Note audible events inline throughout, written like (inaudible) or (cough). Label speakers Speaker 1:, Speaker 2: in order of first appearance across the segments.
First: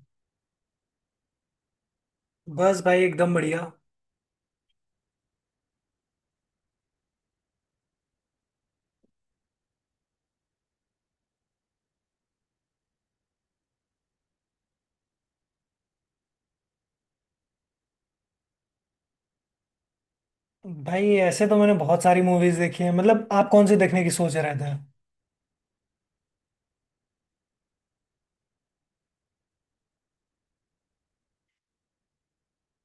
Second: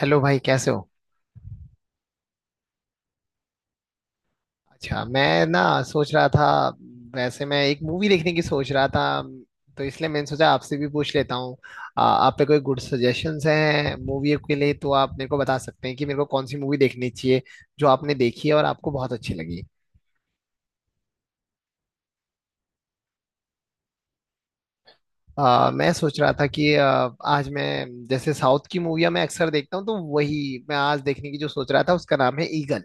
Speaker 1: Hello भाई, कैसे हो।
Speaker 2: बस भाई एकदम बढ़िया।
Speaker 1: अच्छा, मैं ना सोच रहा था। वैसे, मैं एक मूवी देखने की सोच रहा था। तो इसलिए मैंने सोचा आपसे भी पूछ लेता हूँ। आप पे कोई गुड सजेशंस हैं मूवी के लिए, तो आप मेरे को बता सकते हैं कि मेरे को कौन सी मूवी देखनी चाहिए, जो आपने देखी है और आपको बहुत अच्छी लगी।
Speaker 2: भाई ऐसे तो मैंने बहुत सारी मूवीज देखी है। मतलब आप कौन सी देखने की सोच रहे थे।
Speaker 1: मैं सोच रहा था कि आज मैं जैसे साउथ की मूवियाँ मैं अक्सर देखता हूँ, तो वही मैं आज देखने की जो सोच रहा था उसका नाम है ईगल।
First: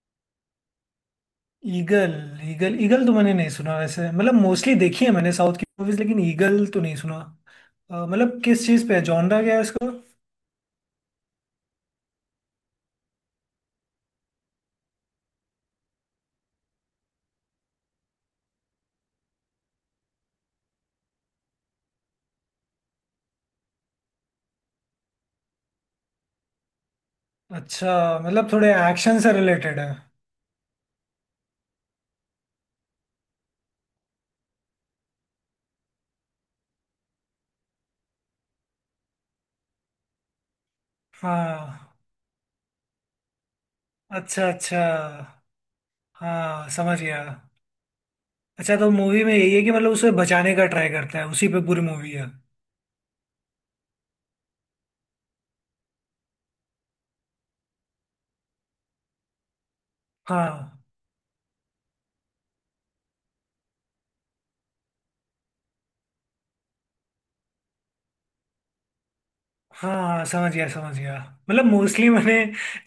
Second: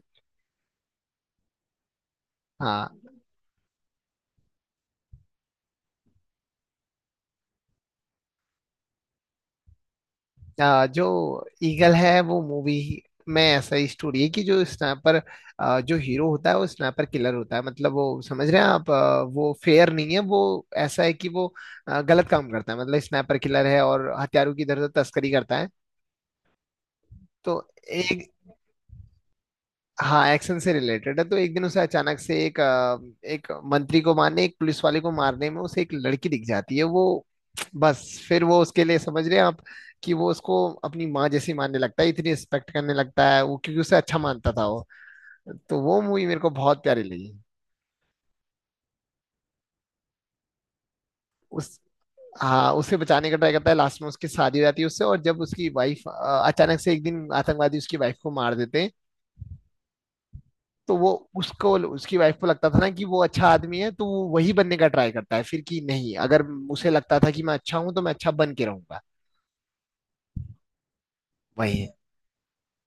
Speaker 2: ईगल। ईगल
Speaker 1: हाँ।
Speaker 2: ईगल तो मैंने नहीं सुना वैसे। मतलब मोस्टली देखी है मैंने साउथ की मूवीज, लेकिन ईगल तो नहीं सुना। मतलब किस चीज़ पे है, जॉनरा क्या है इसको।
Speaker 1: जो ईगल है वो मूवी में ऐसा ही स्टोरी है कि जो हीरो होता है वो स्नाइपर किलर होता है, मतलब वो, समझ रहे हैं आप। वो फेयर नहीं है, वो ऐसा है कि वो गलत काम करता है, मतलब स्नाइपर किलर है और हथियारों की इधर उधर तस्करी करता है। तो
Speaker 2: अच्छा,
Speaker 1: एक
Speaker 2: मतलब थोड़े एक्शन से रिलेटेड है।
Speaker 1: हाँ, एक्शन से रिलेटेड है। तो एक दिन उसे अचानक से एक मंत्री को मारने, एक पुलिस वाले को मारने में उसे एक लड़की दिख जाती है। वो बस फिर वो उसके लिए, समझ रहे हैं आप, कि वो उसको अपनी माँ जैसी मानने
Speaker 2: हाँ,
Speaker 1: लगता है, इतनी रिस्पेक्ट करने लगता है वो, क्योंकि उसे अच्छा
Speaker 2: अच्छा
Speaker 1: मानता था
Speaker 2: अच्छा।
Speaker 1: वो। तो वो मूवी मेरे को
Speaker 2: हाँ
Speaker 1: बहुत
Speaker 2: समझ
Speaker 1: प्यारी
Speaker 2: गया।
Speaker 1: लगी।
Speaker 2: अच्छा, तो मूवी में यही है कि मतलब उसे बचाने का ट्राई करता है, उसी पे
Speaker 1: उस
Speaker 2: पूरी मूवी है।
Speaker 1: हाँ, उसे बचाने का ट्राई करता है, लास्ट में उसकी शादी हो जाती है उससे, और जब उसकी वाइफ अचानक से एक दिन आतंकवादी उसकी वाइफ को मार देते हैं।
Speaker 2: हाँ।
Speaker 1: तो वो, उसको उसकी वाइफ को लगता था ना कि वो अच्छा आदमी है, तो वो वही बनने का ट्राई करता है फिर, कि नहीं, अगर उसे लगता था कि मैं अच्छा हूं तो मैं अच्छा बन के रहूंगा।
Speaker 2: हाँ समझ गया समझ गया। मतलब
Speaker 1: वही है।
Speaker 2: मोस्टली मैंने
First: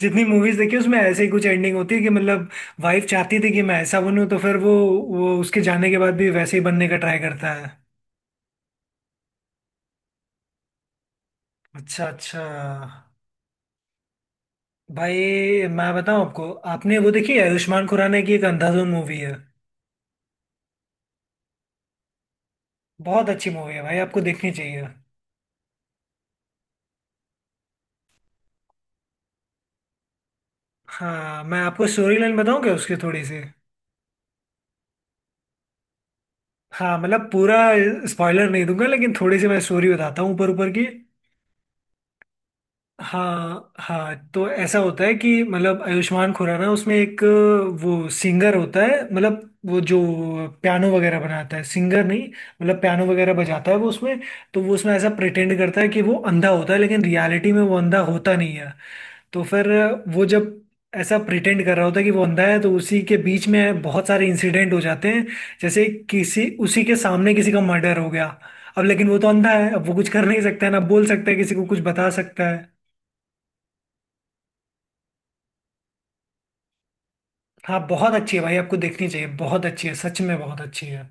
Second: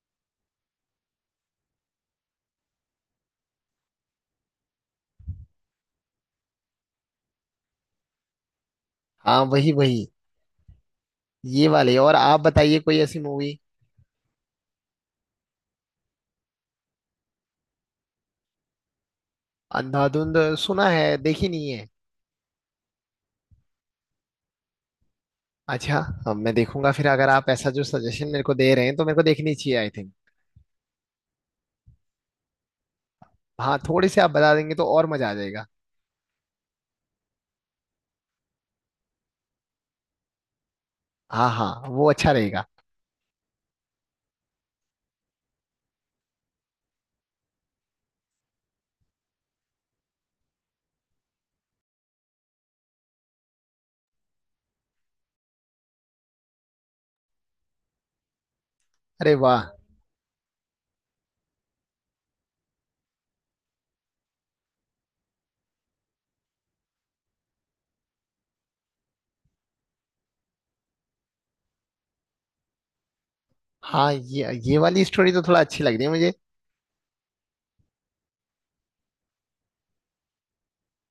Speaker 2: जितनी मूवीज देखी उसमें ऐसे ही कुछ एंडिंग होती है कि मतलब वाइफ चाहती थी कि मैं ऐसा बनूं, तो फिर वो उसके जाने के बाद भी वैसे ही बनने का ट्राई करता है।
Speaker 1: हाँ, वही वही। ये वाले,
Speaker 2: अच्छा
Speaker 1: और आप
Speaker 2: अच्छा।
Speaker 1: बताइए कोई ऐसी मूवी।
Speaker 2: भाई, मैं बताऊं आपको, आपने वो देखी है आयुष्मान खुराना की, एक अंधाधुन मूवी है।
Speaker 1: अंधाधुंध सुना है, देखी नहीं है।
Speaker 2: बहुत अच्छी मूवी है भाई, आपको देखनी चाहिए।
Speaker 1: अच्छा। हाँ, मैं देखूंगा फिर, अगर आप ऐसा जो सजेशन मेरे को दे रहे हैं तो मेरे को देखनी चाहिए, आई थिंक।
Speaker 2: हाँ, मैं आपको स्टोरी लाइन बताऊं क्या उसकी थोड़ी सी।
Speaker 1: हाँ, थोड़े से आप बता देंगे तो और मजा आ जाएगा।
Speaker 2: हाँ मतलब पूरा स्पॉइलर नहीं दूंगा, लेकिन थोड़ी सी मैं स्टोरी बताता हूँ ऊपर ऊपर की।
Speaker 1: हाँ हाँ, वो अच्छा रहेगा।
Speaker 2: हाँ हाँ, तो ऐसा होता है कि मतलब आयुष्मान खुराना उसमें एक, वो सिंगर होता है। मतलब वो जो पियानो वगैरह बनाता है, सिंगर नहीं, मतलब पियानो वगैरह बजाता है वो उसमें। तो वो उसमें ऐसा प्रिटेंड करता है कि वो अंधा होता है, लेकिन रियलिटी में वो अंधा होता नहीं है।
Speaker 1: अरे
Speaker 2: तो
Speaker 1: वाह।
Speaker 2: फिर वो जब ऐसा प्रिटेंड कर रहा होता है कि वो अंधा है, तो उसी के बीच में बहुत सारे इंसिडेंट हो जाते हैं। जैसे किसी, उसी के सामने किसी का मर्डर हो गया। अब लेकिन वो तो अंधा है, अब वो कुछ कर नहीं सकता है, ना बोल सकता है किसी को, कुछ बता सकता है।
Speaker 1: हाँ, ये वाली स्टोरी तो थोड़ा अच्छी लग रही है मुझे।
Speaker 2: हाँ बहुत अच्छी है भाई, आपको देखनी चाहिए, बहुत अच्छी है, सच में बहुत अच्छी है।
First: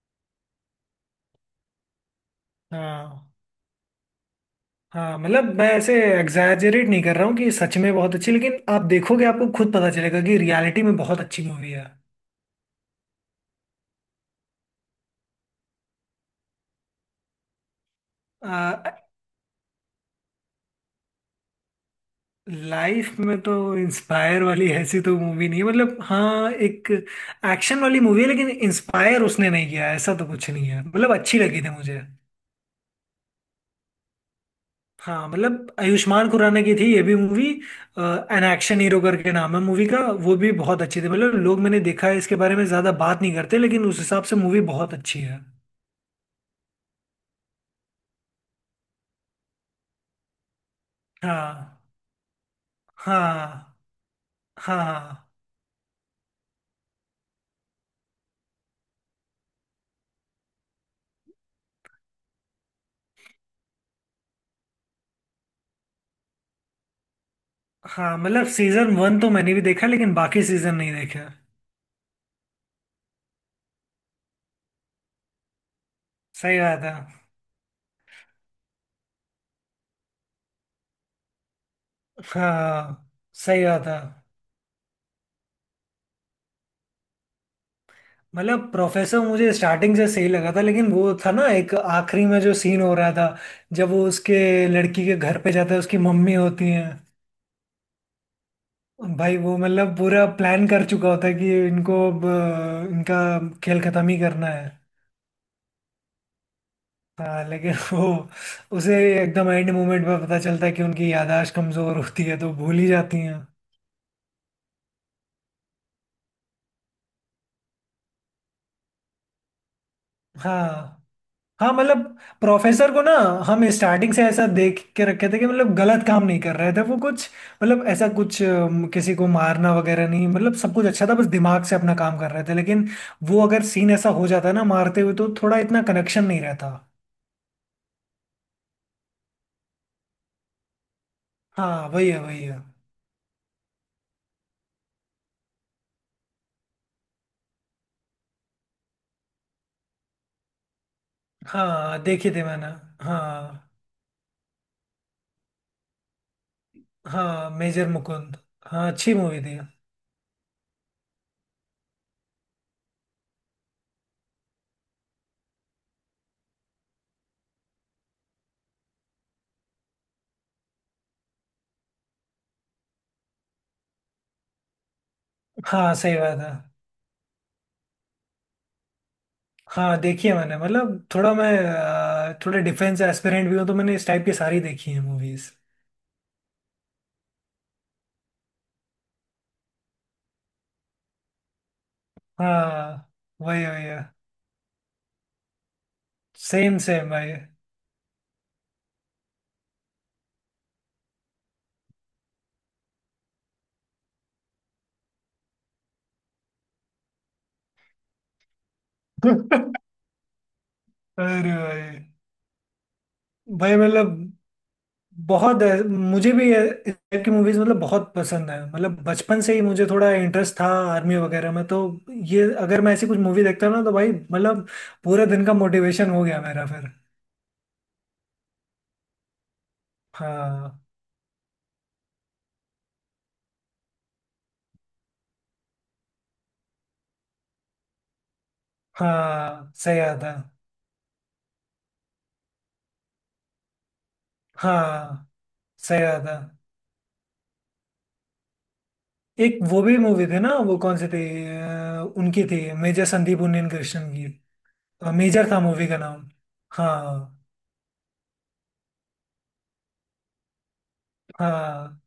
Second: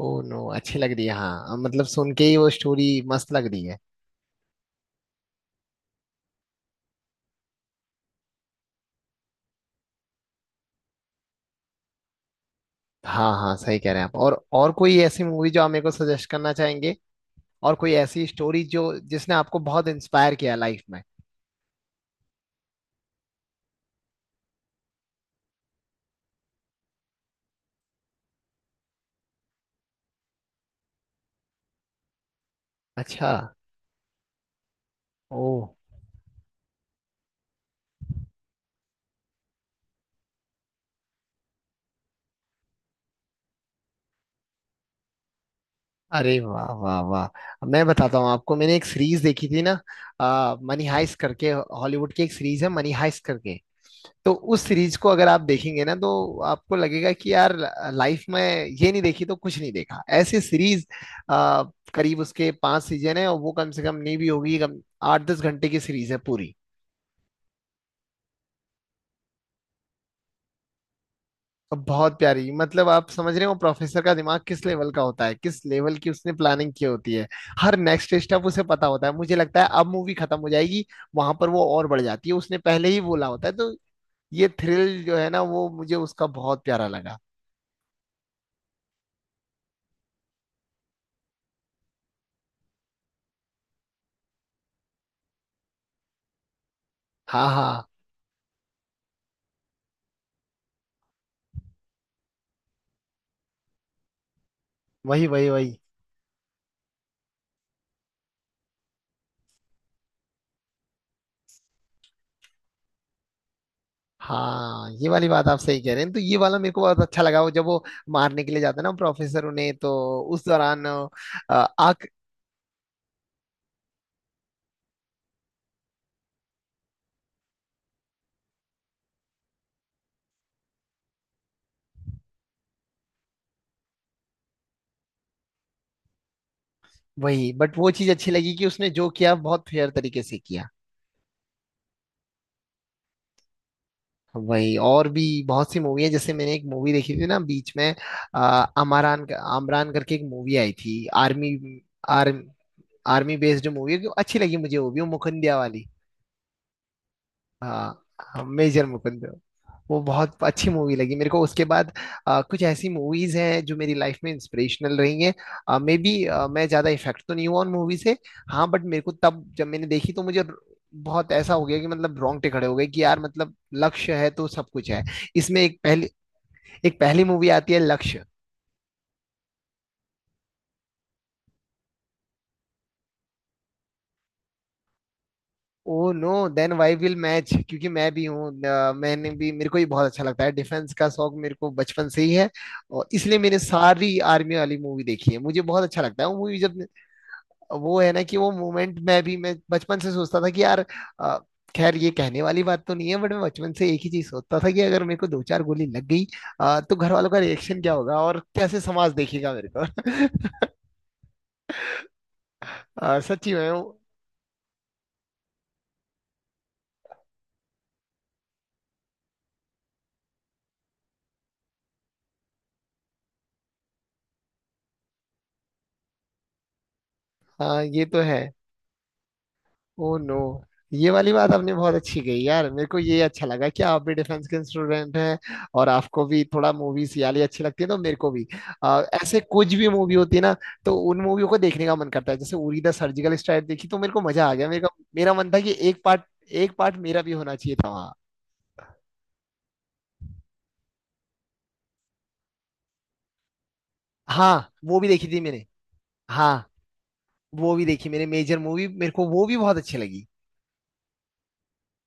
Speaker 1: ओ नो, अच्छी लग रही है। हाँ, मतलब सुन के ही वो स्टोरी मस्त
Speaker 2: हाँ।
Speaker 1: लग रही है।
Speaker 2: हाँ मतलब मैं ऐसे एग्जैजरेट नहीं कर रहा हूँ कि सच में बहुत अच्छी, लेकिन आप देखोगे, आपको खुद पता चलेगा कि रियलिटी में बहुत अच्छी मूवी है।
Speaker 1: हाँ हाँ, सही कह रहे हैं आप। और कोई ऐसी मूवी जो आप मेरे को सजेस्ट करना चाहेंगे, और कोई ऐसी स्टोरी जो जिसने आपको बहुत इंस्पायर किया लाइफ में।
Speaker 2: लाइफ में तो इंस्पायर वाली ऐसी तो मूवी नहीं है। मतलब हाँ, एक एक्शन वाली मूवी है, लेकिन इंस्पायर उसने नहीं किया है, ऐसा तो कुछ नहीं है, मतलब अच्छी लगी थी मुझे।
Speaker 1: अच्छा।
Speaker 2: हाँ
Speaker 1: ओ।
Speaker 2: मतलब आयुष्मान खुराना की थी ये भी मूवी, एन एक्शन हीरो करके नाम है मूवी का। वो भी बहुत अच्छी थी। मतलब लोग, मैंने देखा है, इसके बारे में ज्यादा बात नहीं करते, लेकिन उस हिसाब से मूवी बहुत अच्छी है।
Speaker 1: अरे वाह वाह वाह, मैं बताता हूँ आपको। मैंने एक सीरीज देखी थी ना, मनी हाइस्ट करके,
Speaker 2: हाँ।
Speaker 1: हॉलीवुड की एक सीरीज है, मनी हाइस्ट करके।
Speaker 2: हाँ।
Speaker 1: तो उस सीरीज को अगर
Speaker 2: हाँ।
Speaker 1: आप देखेंगे ना, तो आपको लगेगा कि यार, लाइफ में ये नहीं देखी तो कुछ नहीं देखा, ऐसी सीरीज। करीब उसके पांच सीजन है, और वो कम से कम नहीं भी होगी, कम 8-10 घंटे की सीरीज है पूरी।
Speaker 2: हाँ मतलब सीजन वन तो मैंने भी देखा, लेकिन बाकी सीजन नहीं देखे।
Speaker 1: और बहुत प्यारी, मतलब आप समझ रहे हो प्रोफेसर का दिमाग किस लेवल का होता है, किस लेवल की उसने
Speaker 2: सही
Speaker 1: प्लानिंग
Speaker 2: बात
Speaker 1: की
Speaker 2: है।
Speaker 1: होती है। हर नेक्स्ट स्टेप उसे पता होता है। मुझे लगता है अब मूवी खत्म हो जाएगी, वहां पर वो और बढ़ जाती है, उसने पहले ही
Speaker 2: हाँ
Speaker 1: बोला होता है,
Speaker 2: सही
Speaker 1: तो।
Speaker 2: बात है।
Speaker 1: ये थ्रिल जो है ना, वो मुझे उसका बहुत प्यारा लगा।
Speaker 2: मतलब प्रोफेसर मुझे स्टार्टिंग से सही लगा था, लेकिन वो था ना एक आखिरी में जो सीन हो रहा था, जब वो उसके लड़की के घर पे जाता है, उसकी मम्मी होती है।
Speaker 1: हाँ हाँ,
Speaker 2: भाई वो मतलब पूरा प्लान कर चुका होता है कि इनको अब इनका खेल खत्म ही करना है।
Speaker 1: वही वही वही।
Speaker 2: हाँ लेकिन (laughs) वो उसे एकदम एंड मोमेंट में पता चलता है कि उनकी यादाश्त कमजोर होती है तो भूल ही जाती हैं।
Speaker 1: हाँ, ये वाली बात आप सही कह रहे हैं। तो ये वाला मेरे को बहुत अच्छा लगा, वो जब वो मारने के लिए जाता है ना प्रोफेसर उन्हें, तो उस दौरान
Speaker 2: हाँ। हाँ मतलब
Speaker 1: आग।
Speaker 2: प्रोफेसर को ना, हम स्टार्टिंग से ऐसा देख के रखे थे कि मतलब गलत काम नहीं कर रहे थे वो कुछ, मतलब ऐसा कुछ किसी को मारना वगैरह नहीं। मतलब सब कुछ अच्छा था, बस दिमाग से अपना काम कर रहे थे, लेकिन वो अगर सीन ऐसा हो जाता है ना मारते हुए, तो थोड़ा इतना कनेक्शन नहीं रहता।
Speaker 1: वही, बट वो चीज अच्छी लगी कि उसने जो किया बहुत फेयर तरीके से किया।
Speaker 2: हाँ वही है वही है।
Speaker 1: वही। और भी बहुत सी मूवी है, जैसे मैंने एक मूवी देखी थी ना बीच में। अमरान आमरान करके एक मूवी आई थी, आर्मी।
Speaker 2: हाँ देखे थे
Speaker 1: आर्मी
Speaker 2: मैंने।
Speaker 1: आर्मी
Speaker 2: हाँ।
Speaker 1: बेस्ड मूवी अच्छी लगी मुझे, वो भी, वो मुकुंदिया वाली।
Speaker 2: हाँ मेजर मुकुंद।
Speaker 1: हाँ, मेजर
Speaker 2: हाँ अच्छी
Speaker 1: मुकुंद।
Speaker 2: मूवी थी।
Speaker 1: वो बहुत अच्छी मूवी लगी मेरे को, उसके बाद कुछ ऐसी मूवीज हैं जो मेरी लाइफ में इंस्पिरेशनल रही हैं, मे बी। मैं ज्यादा इफेक्ट तो नहीं हुआ उन मूवी से। हाँ, बट मेरे को तब जब मैंने देखी तो मुझे बहुत ऐसा हो गया कि, मतलब रोंगटे खड़े हो गए कि यार, मतलब लक्ष्य है तो सब कुछ है। इसमें एक
Speaker 2: हाँ
Speaker 1: पहली
Speaker 2: सही बात है।
Speaker 1: एक पहली मूवी आती है, लक्ष्य।
Speaker 2: हाँ देखी है मैंने, मतलब थोड़ा मैं थोड़ा डिफेंस एस्पिरेंट भी हूँ तो मैंने इस टाइप की सारी देखी है movies.
Speaker 1: Oh no. Then why will match, क्योंकि मैं भी हूँ। अ, मैंने भी मेरे को भी बहुत अच्छा लगता है, डिफेंस का शौक मेरे को बचपन से ही है। और
Speaker 2: हाँ
Speaker 1: इसलिए मैंने
Speaker 2: वही वही है,
Speaker 1: सारी आर्मी वाली मूवी देखी है, मुझे बहुत अच्छा लगता है वो मूवी जब।
Speaker 2: सेम सेम भाई (laughs)
Speaker 1: वो है ना कि वो मोमेंट में भी मैं बचपन से सोचता था कि यार, अ, खैर ये कहने वाली बात तो नहीं है, बट मैं बचपन से एक ही चीज सोचता था कि अगर मेरे को दो चार गोली लग गई, तो घर वालों का रिएक्शन क्या होगा और कैसे समाज देखेगा
Speaker 2: अरे
Speaker 1: मेरे को।
Speaker 2: भाई।
Speaker 1: (laughs) सच्ची में
Speaker 2: भाई मतलब बहुत है, इस टाइप की मूवीज मतलब बहुत पसंद है। मतलब बचपन से ही मुझे थोड़ा इंटरेस्ट था आर्मी वगैरह में, तो ये अगर मैं ऐसी कुछ मूवी देखता हूं ना, तो भाई मतलब पूरे दिन का मोटिवेशन हो गया मेरा फिर।
Speaker 1: हाँ, ये तो है। Oh no.
Speaker 2: हाँ
Speaker 1: ये वाली बात आपने बहुत अच्छी कही यार, मेरे को ये अच्छा लगा कि आप भी डिफेंस के स्टूडेंट हैं, और आपको भी थोड़ा मूवीज याली अच्छी लगती है, तो मेरे को भी ऐसे
Speaker 2: हाँ
Speaker 1: कुछ भी
Speaker 2: सही
Speaker 1: मूवी
Speaker 2: बात है।
Speaker 1: होती है ना, तो उन मूवियों को देखने का मन करता है। जैसे उरी द सर्जिकल स्ट्राइक देखी तो मेरे को मजा आ गया, मेरे का
Speaker 2: हाँ
Speaker 1: मेरा मन था कि
Speaker 2: सही
Speaker 1: एक पार्ट
Speaker 2: बात है।
Speaker 1: एक पार्ट मेरा भी होना चाहिए था वहाँ।
Speaker 2: एक वो भी मूवी थी ना, वो कौन सी थी, उनकी थी मेजर संदीप उन्नीन कृष्णन की।
Speaker 1: हाँ, वो भी देखी थी
Speaker 2: मेजर था
Speaker 1: मैंने।
Speaker 2: मूवी का नाम।
Speaker 1: हाँ,
Speaker 2: हाँ।
Speaker 1: वो भी देखी मैंने मेजर मूवी, मेरे को वो भी बहुत अच्छी लगी।
Speaker 2: हाँ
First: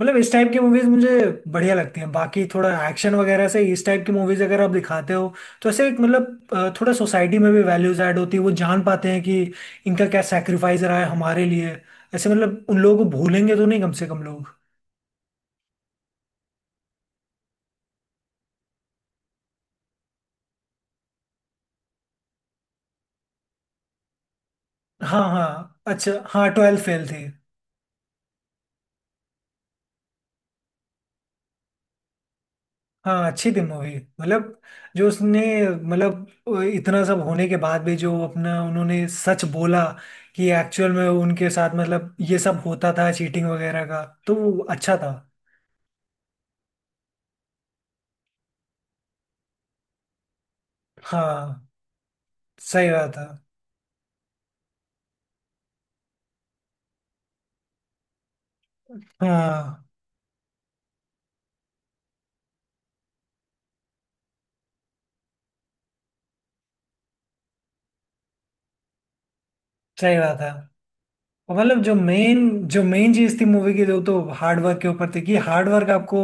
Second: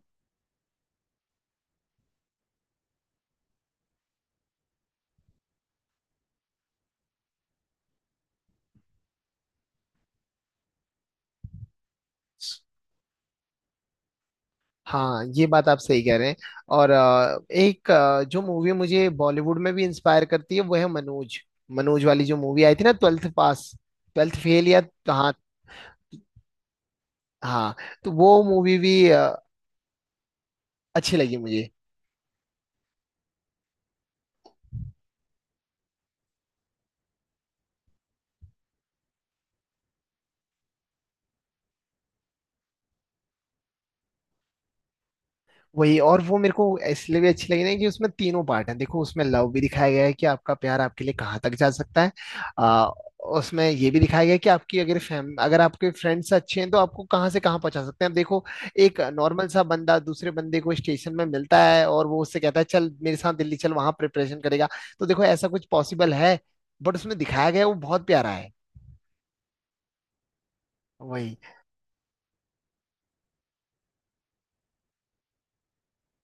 Speaker 2: मतलब इस टाइप की मूवीज मुझे बढ़िया लगती हैं, बाकी थोड़ा एक्शन वगैरह से इस टाइप की मूवीज अगर आप दिखाते हो, तो ऐसे एक मतलब थोड़ा सोसाइटी में भी वैल्यूज ऐड होती है, वो जान पाते हैं कि इनका क्या सेक्रीफाइस रहा है हमारे लिए। ऐसे मतलब उन लोगों को भूलेंगे तो नहीं कम से कम लोग।
Speaker 1: हाँ, ये बात आप सही कह रहे हैं। और जो मूवी मुझे बॉलीवुड में भी इंस्पायर करती है वो है मनोज, मनोज वाली जो मूवी आई थी ना, ट्वेल्थ पास, ट्वेल्थ फेल या।
Speaker 2: हाँ
Speaker 1: हाँ
Speaker 2: हाँ अच्छा, हाँ ट्वेल्थ फेल थी।
Speaker 1: हाँ। तो वो मूवी भी अच्छी लगी मुझे।
Speaker 2: हाँ अच्छी थी मूवी। मतलब जो उसने, मतलब इतना सब होने के बाद भी जो अपना उन्होंने सच बोला, कि एक्चुअल में उनके साथ मतलब ये सब होता था चीटिंग वगैरह का, तो वो अच्छा था।
Speaker 1: वही, और वो मेरे को इसलिए भी अच्छी लगी ना कि उसमें तीनों पार्ट हैं। देखो, उसमें लव भी दिखाया गया है कि आपका प्यार आपके लिए कहाँ तक
Speaker 2: हाँ
Speaker 1: जा सकता है। आ,
Speaker 2: सही बात है।
Speaker 1: उसमें ये भी दिखाया गया है कि आपकी अगर फैम अगर आपके फ्रेंड्स अच्छे हैं तो आपको कहाँ से कहाँ पहुंचा सकते हैं। अब देखो, एक नॉर्मल सा
Speaker 2: हाँ
Speaker 1: बंदा दूसरे बंदे को स्टेशन में मिलता है, और वो उससे कहता है, चल मेरे साथ दिल्ली चल, वहां प्रिपरेशन करेगा। तो देखो, ऐसा कुछ पॉसिबल है, बट उसमें दिखाया गया है, वो बहुत प्यारा है।
Speaker 2: सही बात है।
Speaker 1: वही।
Speaker 2: और मतलब जो मेन, जो मेन चीज थी मूवी की जो तो हार्डवर्क के ऊपर थी, कि हार्डवर्क आपको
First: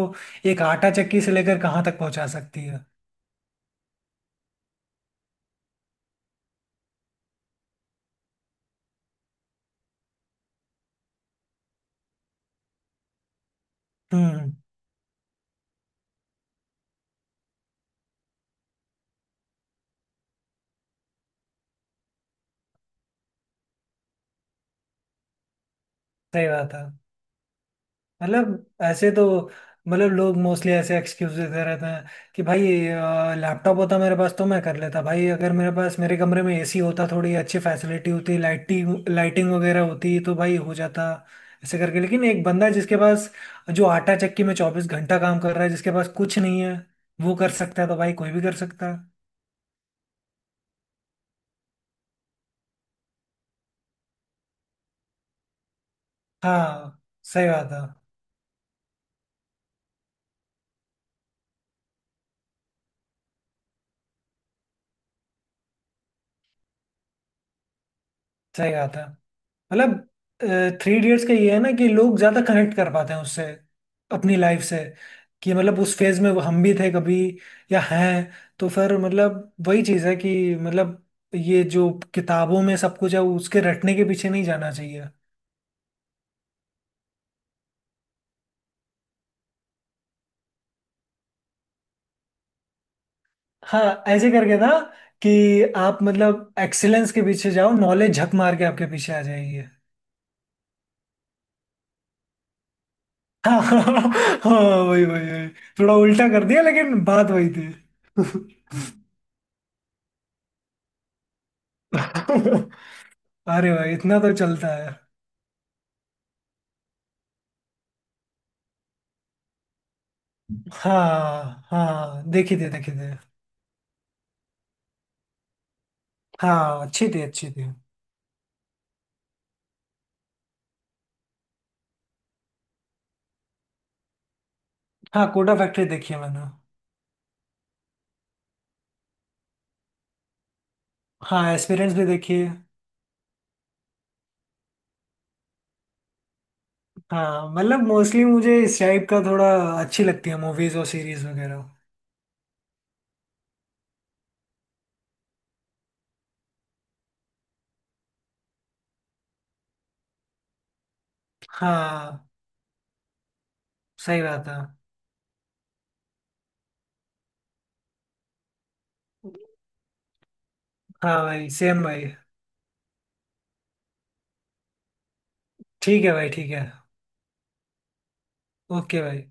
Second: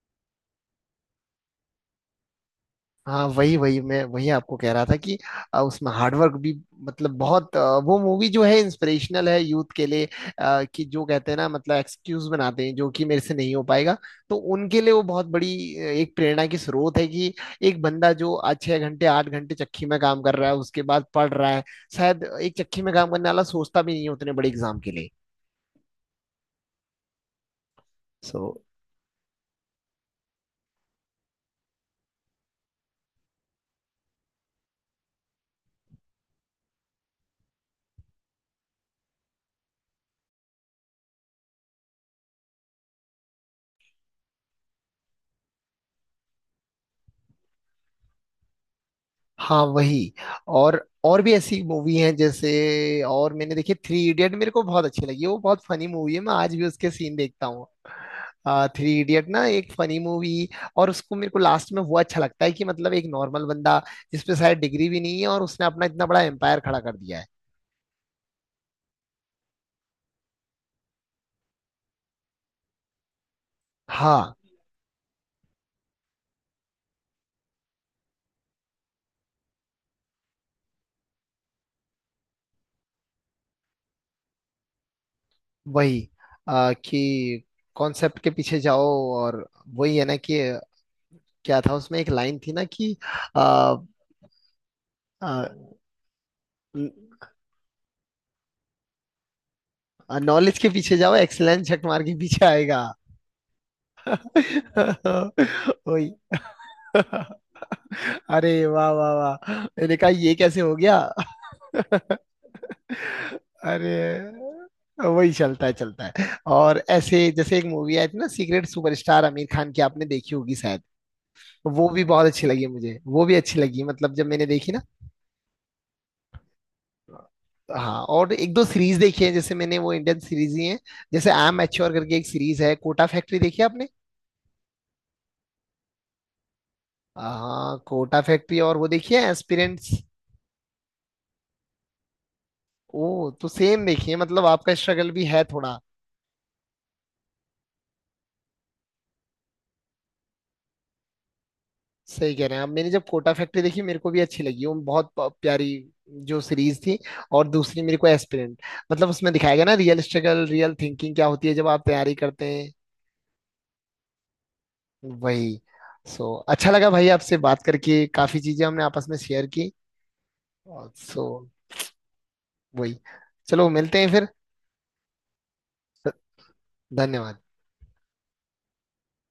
Speaker 2: एक आटा चक्की से लेकर कहाँ तक पहुंचा सकती है।
Speaker 1: हाँ, वही वही, मैं वही आपको कह रहा था कि उसमें हार्डवर्क भी, मतलब बहुत, वो मूवी जो है इंस्पिरेशनल है यूथ के लिए। कि जो कहते हैं ना, मतलब एक्सक्यूज बनाते हैं जो कि मेरे से नहीं हो पाएगा, तो
Speaker 2: हम्म।
Speaker 1: उनके लिए वो बहुत बड़ी एक प्रेरणा की स्रोत है कि एक बंदा जो आज 6 घंटे 8 घंटे चक्की में काम कर रहा है, उसके बाद पढ़ रहा है। शायद एक चक्की में काम करने वाला सोचता भी नहीं है उतने बड़े एग्जाम के लिए।
Speaker 2: सही बात है।
Speaker 1: सो,
Speaker 2: मतलब ऐसे तो, मतलब लोग मोस्टली ऐसे एक्सक्यूज देते रहते हैं कि भाई लैपटॉप होता मेरे पास तो मैं कर लेता, भाई अगर मेरे पास मेरे कमरे में एसी होता, थोड़ी अच्छी फैसिलिटी होती, लाइटिंग लाइटिंग वगैरह होती तो भाई हो जाता, ऐसे करके। लेकिन एक बंदा जिसके पास, जो आटा चक्की में 24 घंटा काम कर रहा है, जिसके पास कुछ नहीं है, वो कर सकता है, तो भाई कोई भी कर सकता है।
Speaker 1: हाँ, वही। और भी ऐसी मूवी हैं, जैसे और मैंने देखी थ्री इडियट, मेरे को बहुत अच्छी लगी। वो बहुत फनी मूवी है, मैं आज भी उसके
Speaker 2: हाँ
Speaker 1: सीन देखता
Speaker 2: सही
Speaker 1: हूँ।
Speaker 2: बात है।
Speaker 1: थ्री इडियट ना, एक फनी मूवी। और उसको मेरे को लास्ट में वो अच्छा लगता है कि, मतलब एक नॉर्मल बंदा जिसपे शायद डिग्री भी नहीं है और उसने अपना इतना बड़ा एम्पायर खड़ा कर दिया है।
Speaker 2: सही बात है। मतलब थ्री इडियट्स का ये है ना कि लोग ज्यादा कनेक्ट कर पाते हैं उससे,
Speaker 1: हाँ,
Speaker 2: अपनी लाइफ से, कि मतलब उस फेज में हम भी थे कभी, या हैं, तो फिर मतलब वही चीज है कि मतलब ये जो किताबों में सब कुछ है उसके रटने के पीछे नहीं जाना चाहिए।
Speaker 1: वही। कि कॉन्सेप्ट के पीछे जाओ, और वही है ना कि, क्या था उसमें एक लाइन थी ना कि
Speaker 2: हाँ ऐसे करके था कि
Speaker 1: आ,
Speaker 2: आप मतलब एक्सीलेंस के पीछे जाओ, नॉलेज झक मार के आपके पीछे आ जाएगी।
Speaker 1: नॉलेज के पीछे जाओ, एक्सलेंस झक मार के पीछे आएगा।
Speaker 2: हाँ (laughs) हाँ। वही वही वही।
Speaker 1: (laughs)
Speaker 2: थोड़ा
Speaker 1: वही।
Speaker 2: उल्टा कर दिया लेकिन बात वही थी
Speaker 1: अरे
Speaker 2: (laughs)
Speaker 1: वाह वाह वाह, मैंने कहा ये कैसे हो गया।
Speaker 2: अरे भाई इतना तो
Speaker 1: अरे,
Speaker 2: चलता है।
Speaker 1: वही चलता है चलता है। और ऐसे जैसे एक मूवी आई थी ना, सीक्रेट सुपरस्टार आमिर खान की, आपने देखी होगी शायद।
Speaker 2: हाँ
Speaker 1: वो भी
Speaker 2: हाँ
Speaker 1: बहुत अच्छी
Speaker 2: देखी
Speaker 1: लगी
Speaker 2: थी देखी
Speaker 1: मुझे, वो
Speaker 2: थी।
Speaker 1: भी अच्छी लगी, मतलब जब मैंने देखी ना।
Speaker 2: हाँ अच्छी थी अच्छी थी।
Speaker 1: हाँ, और एक दो सीरीज देखी है जैसे, मैंने वो इंडियन सीरीज ही है, जैसे आई एम मैच्योर करके एक सीरीज है, कोटा फैक्ट्री देखी है आपने।
Speaker 2: हाँ कोटा फैक्ट्री देखी है मैंने।
Speaker 1: हाँ, कोटा फैक्ट्री, और वो देखी है एस्पिरेंट्स।
Speaker 2: हाँ एक्सपीरियंस भी देखी है।
Speaker 1: ओ, तो सेम देखिए, मतलब आपका स्ट्रगल भी है थोड़ा।
Speaker 2: हाँ मतलब मोस्टली मुझे इस टाइप का थोड़ा अच्छी लगती है मूवीज और सीरीज वगैरह।
Speaker 1: सही कह रहे हैं आप। मैंने जब कोटा फैक्ट्री देखी, मेरे को भी अच्छी लगी, वो बहुत प्यारी जो सीरीज थी। और दूसरी मेरे को एस्पिरेंट, मतलब उसमें दिखाया गया ना रियल स्ट्रगल रियल थिंकिंग क्या होती है जब आप तैयारी
Speaker 2: हाँ
Speaker 1: करते हैं।
Speaker 2: सही बात है।
Speaker 1: वही। सो अच्छा लगा भाई आपसे बात करके, काफी चीजें हमने आपस में शेयर की।
Speaker 2: हाँ
Speaker 1: सो,
Speaker 2: भाई सेम भाई।
Speaker 1: वही। चलो मिलते हैं फिर।
Speaker 2: ठीक है भाई ठीक है।
Speaker 1: धन्यवाद।
Speaker 2: ओके भाई।